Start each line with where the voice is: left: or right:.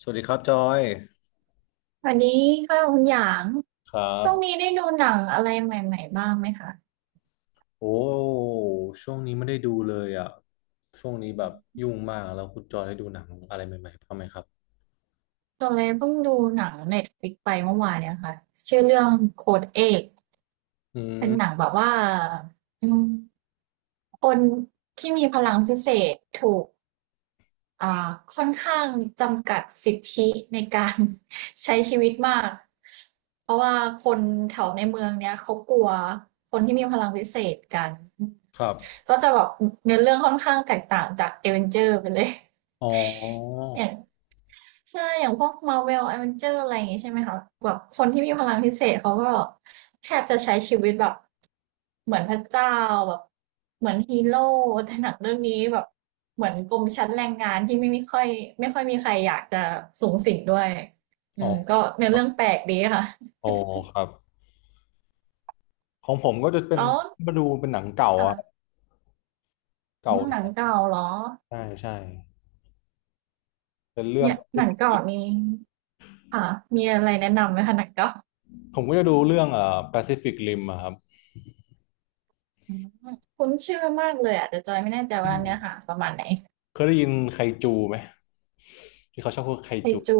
left: สวัสดีครับจอย
right: สวัสดีค่ะคุณหยาง
left: ครั
right: ช่วงนี้
left: บ
right: ได้ดูหนังอะไรใหม่ๆบ้างไหมคะ
left: โอ้ช่วงนี้ไม่ได้ดูเลยอ่ะช่วงนี้แบบยุ่งมากแล้วคุณจอยได้ดูหนังอะไรใหม่ๆบ้างไหมครับ
right: ตัวเลยเพิ่งดูหนัง Netflix ไปเมื่อวานเนี่ยค่ะชื่อเรื่องโค้ดเอก
left: อื
right: เป็นหนัง
left: ม
right: แบบว่าอืมคนที่มีพลังพิเศษถูก อ่าค่อนข้างจำกัดสิทธิในการ ใช้ชีวิตมากเพราะว่าคนแถวในเมืองเนี้ยเขากลัวคนที่มีพลังวิเศษกัน
left: ครับ
right: ก็จะแบบเนื้อเรื่องค่อนข้างแตกต่างจากเอเวนเจอร์ไปเลย
left: อ๋อ
right: อย่าง ใช่ อย่างพวก Marvel Avenger อะไรอย่างงี้ใช่ไหมคะแบบคนที่มีพลังพิเศษเขาก็แทบจะใช้ชีวิตแบบเหมือนพระเจ้าแบบเหมือนฮีโร่แต่หนังเรื่องนี้แบบเหมือนกลุ่มชั้นแรงงานที่ไม่ค่อยไม่ค่อยมีใครอยากจะสูงสิงด้วยอื
left: อ๋อ
right: มก็เนื้อ
left: ครับ
right: เรื่องแปลกดีค่ะ
left: อ๋อครับของผมก็จะเป็น
right: แล้ว
left: มาดูเป็นหนังเก่าอ่ะ
right: ค่ะอื
left: เก่า
right: ม
left: ห
right: ห
left: น่อ
right: นัง
left: ย
right: เก่าเหรอ
left: ใช่ใช่เป็นเรื่อง
right: เนี่ยหนังเก่านี้ค่ะมีอะไรแนะนำไหมคะหนังเก่า
left: ผมก็จะดูเรื่องPacific Rim อะครับ
right: อืมคุ้นชื่อมากเลยอ่ะแต่จอยไม่แน่ใจ
left: อื
right: ว่าเนื้อหา
left: ม
right: ประมาณไหน
left: เคยได้ยินไคจูไหมที่เขาชอบพูดไค
right: ไค
left: จู
right: จู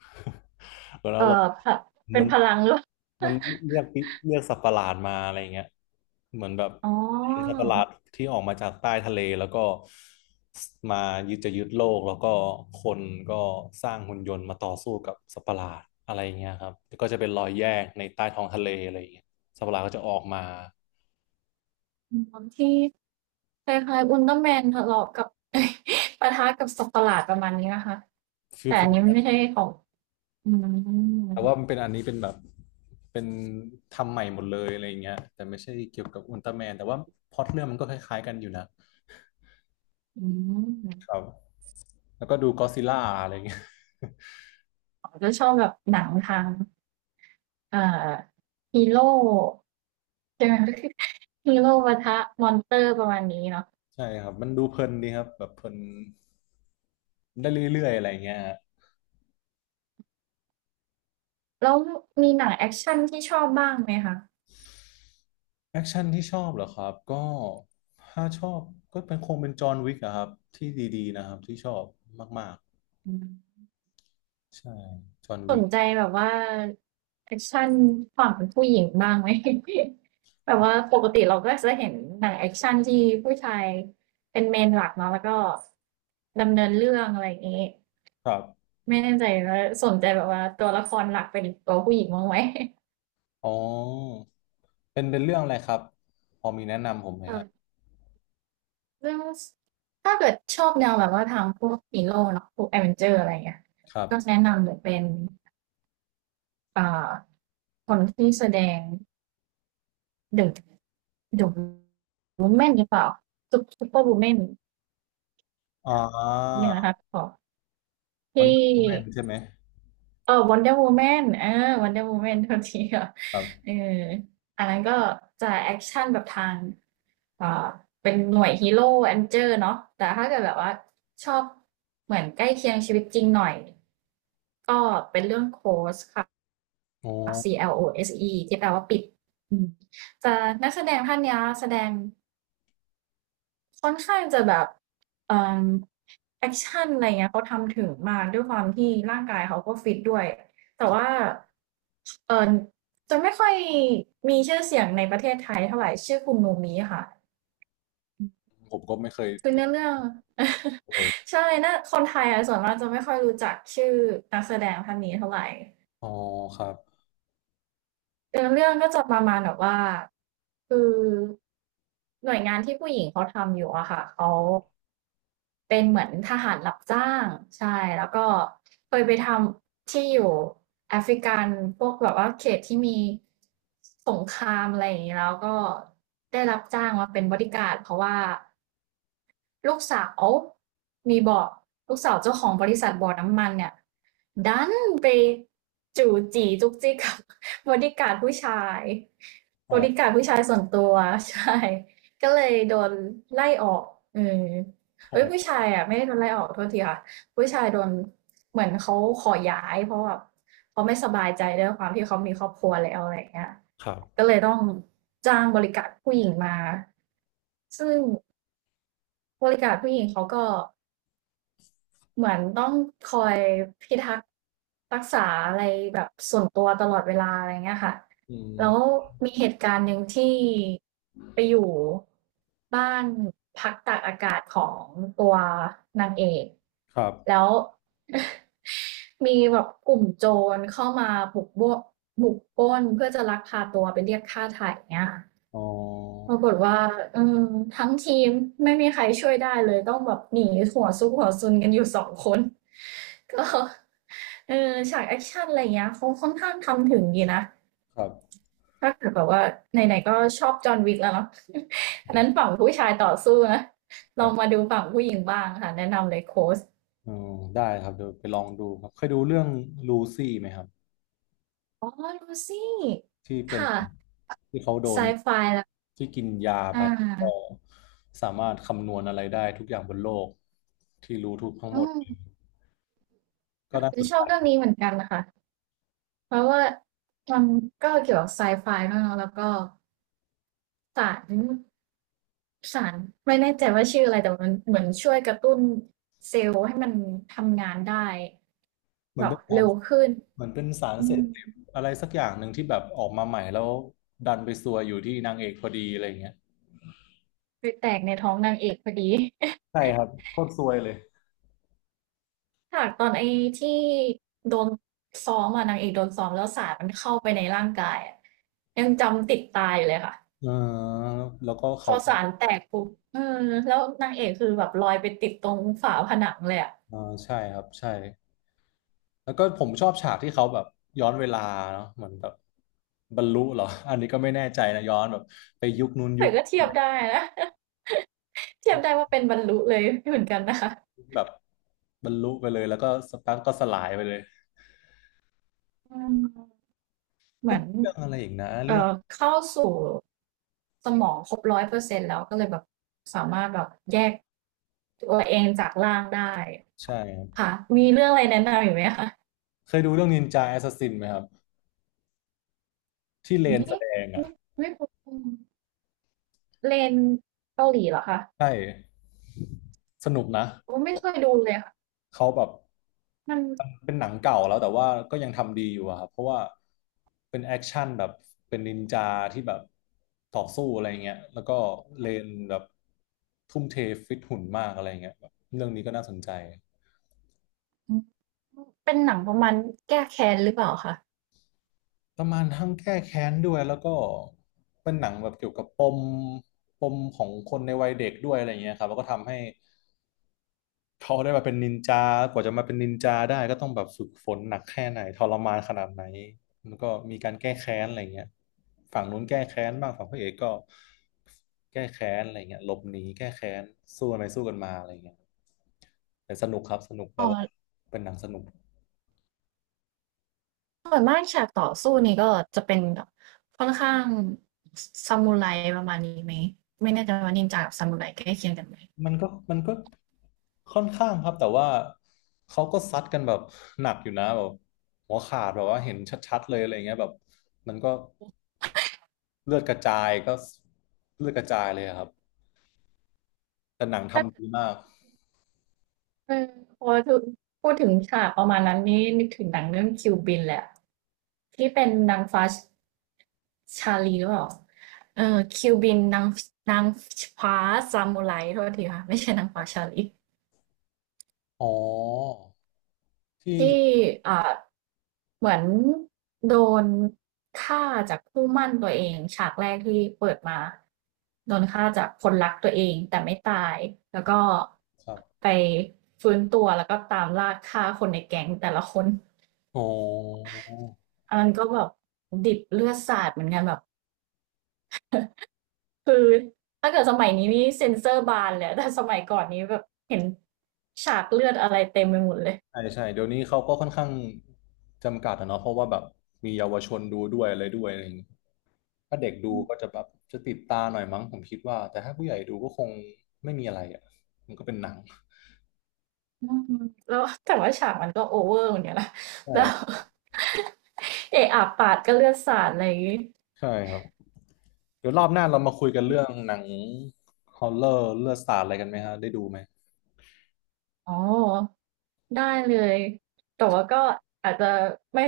left: แล้วเรา
right: พะ
left: เห
right: เป็
left: มื
right: น
left: อน
right: พลัง หรือเปล่า
left: มันเรียกเรียกสัตว์ประหลาดมาอะไรเงี้ยเหมือนแบบ
right: อ๋อ
left: เป็นสัตว์ประหลาดที่ออกมาจากใต้ทะเลแล้วก็มายึดจะยึดโลกแล้วก็คนก็สร้างหุ่นยนต์มาต่อสู้กับสัตว์ประหลาดอะไรเงี้ยครับแล้วก็จะเป็นรอยแยกในใต้ท้องทะเลอะไรเงี้ยสัตว์ประหลาดก็จะออกมา
right: ที่คล้ายๆอุลตร้าแมนทะเลาะกับ ปะทะกับสัตว์ประหลาดประมาณนี้นะคะ
left: ฟิว
right: แต่
left: ฟิ
right: อัน
left: ล
right: นี้มันไม่ใช่ของอืม
left: แต่ว่ามันเป็นอันนี้เป็นแบบเป็นทำใหม่หมดเลยอะไรอย่างเงี้ยแต่ไม่ใช่เกี่ยวกับอุลตร้าแมนแต่ว่าพล็อตเรื่องมันก็คล้ายๆกันอยู่นะ
right: อื
left: ค
right: ม
left: รับ แล้วก็ดูก็อดซิลล่าอะไรเงี้ย
right: ผมจะชอบแบบหนังทางเอ่อฮีโร่ใช่ไหม ฮีโร่ ปะทะมอนเตอร์ประมาณนี้เนาะ
left: ใช่ครับมันดูเพลินดีครับแบบเพลินได้เรื่อยๆอะไรเงี้ย
right: แล้วมีหนังแอคชั่นที่ชอบบ้างไหมคะ
left: แอคชั่นที่ชอบเหรอครับก็ถ้าชอบก็เป็นคงเป็นจอห์นวิกอะครับที่ดีๆนะครับที่ชอบมาก
right: อืม
left: ๆใช่จอห์น
right: ส
left: วิ
right: น
left: ก
right: ใจแบบว่าแอคชั่นฝั่งผู้หญิงบ้างไหม แบบว่าปกติเราก็จะเห็นหนังแอคชั่นที่ผู้ชายเป็นเมนหลักเนาะแล้วก็ดำเนินเรื่องอะไรอย่างนี้
left: ครับ
right: ไม่แน่ใจว่าสนใจแบบว่าตัวละครหลักเป็นตัวผู้หญิงบ้างไหม
left: อ๋อเป็นเรื่องอะไรครับพอมีแนะนำผมไหม ครับ
right: เออเรื่องถ้าเกิดชอบแนวแบบว่าทางพวกฮีโร่เนาะพวกแอดเวนเจอร์อะไรเงี้ย
left: ครับ
right: ก็แนะนำเลยเป็นอ่าคนที่แสดง เดอะเดอะวูแมนหรือเปล่าซุปเปอร์วูแมน
left: อ่
right: เนี่ยนะ
left: า
right: คะขอ
left: วัน
right: ที่
left: แมนใช่ไหม
right: เออวันเดอร์วูแมนเออวันเดอร์วูแมนทันทีค่ะ
left: ครั
right: เอ
left: บ
right: ออันนั้นก็จะแอคชั่นแบบทางอ่าเป็นหน่วยฮีโร่แอนเจอร์เนาะแต่ถ้าเกิดแบบว่าชอบเหมือนใกล้เคียงชีวิตจริงหน่อยก็เป็นเรื่องโคสค่ะ
left: อ๋อ
right: Close ที่แปลว่าปิดอืมจะนักแสดงท่านเนี้ยแสดง ค่อนข้างจะแบบเอ่อแอกชันอะไรเงี้ยเขาทำถึงมากด้วยความที่ร่างกายเขาก็ฟิตด้วยแต่ว่าเอ่อจะไม่ค่อยมีชื่อเสียงในประเทศไทยเท่าไรชื่อคุณโนมิค่ะ
left: ผมก็ไม่เคย
right: คือ
left: ได้
right: เนื้อเรื่อง
left: ดเลย
right: ใช่น่าคนไทยอะส่วนมากจะไม่ค่อยรู้จักชื่อนักแสดงท่านนี้เท่าไร
left: อ๋อครับ
right: เนื้อเรื่องก็จะประมาณแบบว่าคือหน่วยงานที่ผู้หญิงเขาทำอยู่อะค่ะเขาเป็นเหมือนทหารรับจ้างใช่แล้วก็เคยไปทำที่อยู่แอฟริกันพวกแบบว่าเขตที่มีสงครามอะไรอย่างนี้แล้วก็ได้รับจ้างมาเป็นบอดี้การ์ดเพราะว่า ลูกสาวมีบอกลูกสาวเจ้าของบริษัทบ่อน้ำมันเนี่ยดันไปจู่จีจุกจิกกับ บริการผู้ชาย
left: อ๋อ
right: บริการผู้ชายส่วนตัว ใช่ก็เลยโดนไล่ออกเออเอ้ยผู้ชายอ่ะไม่ได้โดนไล่ออกโทษทีค่ะผู้ชายโดนเหมือนเขาขอย้ายเพราะแบบเขาไม่สบายใจด้วยความที่เขามีครอบครัวแล้วอะไรอย่างเงี้ย
left: ครั
right: ก็
left: บ
right: เลยต้องจ้างบริการผู้หญิงมาซึ่ง บริการผู้หญิงเขาก็เหมือนต้องคอยพิทักษ์รักษาอะไรแบบส่วนตัวตลอดเวลาอะไรเงี้ยค่ะ
left: อืม
right: แล้วมีเหตุการณ์หนึ่งที่ไปอยู่บ้านพักตากอากาศของตัวนางเอก
left: ครับ
right: แล้ว มีแบบกลุ่มโจรเข้ามาบุกปล้นเพื่อจะลักพาตัวไปเรียกค่าไถ่เงี้ยค่ะ
left: อ๋อ
right: ปรากฏว่าอืมทั้งทีมไม่มีใครช่วยได้เลยต้องแบบหนีหัวซุกหัวซุนกันอยู่สองคน ก็เออฉากแอคชั่นอะไรอย่างเงี้ยเขาค่อนข้างทำถึงดีนะ
left: ครับ
right: ถ้าเกิดแบบว่าไหนๆก็ชอบจอห์นวิกแล้วเนาะ อันนั้นฝั่งผู้ชายต่อสู้นะ
left: ค
right: ล
left: รั
right: องมา
left: บ
right: ดูฝั่งผู้หญิงบ้างค่ะแนะนำเลยโค้ช
left: อ๋อได้ครับเดี๋ยวไปลองดูครับเคยดูเรื่องลูซี่ไหมครับ
right: อ๋อลูซี่
left: ที่เป็น
right: ค่ะ
left: ที่เขาโด
right: ไซ
left: น
right: ไฟแล้ว
left: ที่กินยา
right: อ่
left: ไปก็
right: า
left: สามารถคำนวณอะไรได้ทุกอย่างบนโลกที่รู้ทุกทั้ง
right: อื
left: หมด
right: ม
left: ก็น่าสน
right: ช
left: ใจ
right: อบเรื่องนี้เหมือนกันนะคะเพราะว่ามันก็เกี่ยวกับไซไฟด้วยเนอะแล้วก็ สารสารไม่แน่ใจว่าชื่ออะไรแต่มันเหมือนช่วยกระตุ้นเซลล์ให้มันทำงานได้
left: เหมื
right: แบ
left: อน
right: บ
left: เป็นสาร
right: เร็วขึ้น
left: เหมือนเป็นสาร
right: อื
left: เสพ
right: ม
left: ติดอะไรสักอย่างหนึ่งที่แบบออกมาใหม่แล้วดันไปซวยอยู่ที่นางเอกพอดีอะไรอย่งเงี้ย
right: ไปแตกในท้องนางเอกพอดี
left: ใช่ครับโคตรซวยเลย
right: ฉากตอนไอ้ที่โดนซ้อมอ่ะนางเอกโดนซ้อมแล้วสารมันเข้าไปในร่างกายอะยังจำติดตาอยู่เลยค่ะ
left: เออแล้วก็
right: พ
left: เขา
right: อสารแตกปุ๊บเออแล้วนางเอกคือแบบลอยไปติดตรงฝาผนังเลยอะ
left: เออใช่ครับใช่ แล้วก็ผมชอบฉากที่เขาแบบย้อนเวลาเนาะเหมือนแบบบรรลุเหรอ อันนี้ก็ไม่แน่ใจนะย้อนแบบไปยุคนู้นยุ
right: แต่
left: ค
right: ก็เทียบได้นะ เทียบได้ว่าเป็นบรรลุเลยเหมือนกันนะคะ
left: แบบบรรลุไปเลยแล้วก็สักพักก็สลายไปเลย
right: อืมเห
left: ก็
right: มือน
left: มีเรื่องอะไรอีกนะเรื่อง
right: เข้าสู่สมองครบ100 เปอร์เซ็นต์แล้วก็เลยแบบสามารถแบบแยกตัวเองจากร่างได้
left: ใช่ครับ
right: ค่ะมีเรื่องอะไรแนะนำอีกไหมคะ
left: เคยดูเรื่องนินจาแอสซัสซินไหมครับที่เลนแส
right: นี่
left: ดงอ่ะ
right: ไม่ไม่รู้เลนเกาหลีเหรอคะ
left: ใช่สนุกนะ
right: ผมไม่เคยดูเลยค่ะ
left: เขาแบบ
right: มัน
left: มันเป็นหนังเก่าแล้วแต่ว่าก็ยังทำดีอยู่อะครับเพราะว่าเป็นแอคชั่นแบบเป็นนินจาที่แบบต่อสู้อะไรเงี้ยแล้วก็เลนแบบทุ่มเทฟิตหุ่นมากอะไรเงี้ยแบบเรื่องนี้ก็น่าสนใจ
right: เป็นหนังประมาณแก้แค้นหรือเปล่าคะ
left: ประมาณทั้งแก้แค้นด้วยแล้วก็เป็นหนังแบบเกี่ยวกับปมปมของคนในวัยเด็กด้วยอะไรเงี้ยครับแล้วก็ทำให้ เขาได้มาเป็นนินจากว่าจะมาเป็นนินจาได้ก็ต้องแบบฝึกฝนหนักแค่ไหนทรมานขนาดไหนแล้วก็มีการแก้แค้นอะไรเงี้ยฝั่งนู้นแก้แค้นบ้างฝั่งพระเอกก็แก้แค้นอะไรเงี้ยหลบหนีแก้แค้นสู้กันไปสู้กันมาอะไรเงี้ยแต่สนุกครับสนุกแบ
right: อ๋อ
left: บว่าเป็นหนังสนุก
right: ส่วนมากฉากต่อสู้นี่ก็จะเป็นแบบค่อนข้างซามูไรประมาณนี้ไหมไม่แน่ใจว่านินจากับซามูไรใกล้เคียงกันไหม
left: มันก็ค่อนข้างครับแต่ว่าเขาก็ซัดกันแบบหนักอยู่นะแบบหัวขาดแบบว่าเห็นชัดๆเลยอะไรเงี้ยแบบมันก็ เลือดกระจายก็เลือดกระจายเลยอะครับแต่หนัง
right: ถ้า
left: ทำดีมาก
right: เออพอถึงพูดถึงฉากประมาณนั้นนี่นึกถึงหนังเรื่องคิวบินแหละที่เป็นนางฟ้าชาลีหรือเปล่าเออคิวบินนางนางฟ้าซามูไรโทษทีค่ะไม่ใช่นางฟ้าชาลี
left: อ๋อที่
right: ที่อ่าเหมือนโดนฆ่าจากคู่หมั่นตัวเองฉากแรกที่เปิดมาโดนฆ่าจากคนรักตัวเองแต่ไม่ตายแล้วก็
left: ครับ
right: ไปฟื้นตัวแล้วก็ตามล่าฆ่าคนในแก๊งแต่ละคน
left: อ๋อ
right: อันนั้นก็แบบดิบเลือดสาดเหมือนกันแบบคือถ้าเกิดสมัยนี้นี่เซ็นเซอร์บานเลยแต่สมัยก่อนนี้แบบเห็นฉากเลือดอะไรเต็มไปหมดเลย
left: ใช่ใช่เดี๋ยวนี้เขาก็ค่อนข้างจำกัดอะเนาะเพราะว่าแบบมีเยาวชนดูด้วยอะไรด้วยอะไรอย่างงี้ถ้าเด็กดูก็จะแบบจะติดตาหน่อยมั้งผมคิดว่าแต่ถ้าผู้ใหญ่ดูก็คงไม่มีอะไรอ่ะมันก็เป็นหนัง
right: อืมแล้วแต่ว่าฉากมันก็โอเวอร์เหมือนกันนะ แล้ว
left: ใช่
right: เอะอะปาดก็เลือดสาดอะไรอย่างงี้
left: ใช่ครับเดี๋ยวรอบหน้าเรามาคุยกันเรื่องหนังฮอลเลอร์เลือดสาดอะไรกันไหมฮะได้ดูไหม
right: อ๋อได้เลยแต่ว่าก็อาจจะไม่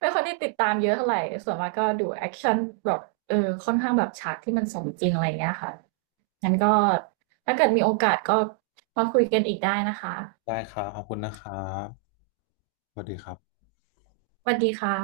right: ไม่ค่อยได้ติดตามเยอะเท่าไหร่ส่วนมากก็ดูแอคชั่นแบบเออค่อนข้างแบบฉากที่มันสมจริงอะไรอย่างเงี้ยค่ะงั้นก็ถ้าเกิดมีโอกาสก็มาคุยกันอีกได้นะคะ
left: ได้ครับขอบคุณนะครับสวัสดีครับ
right: สวัสดีค่ะ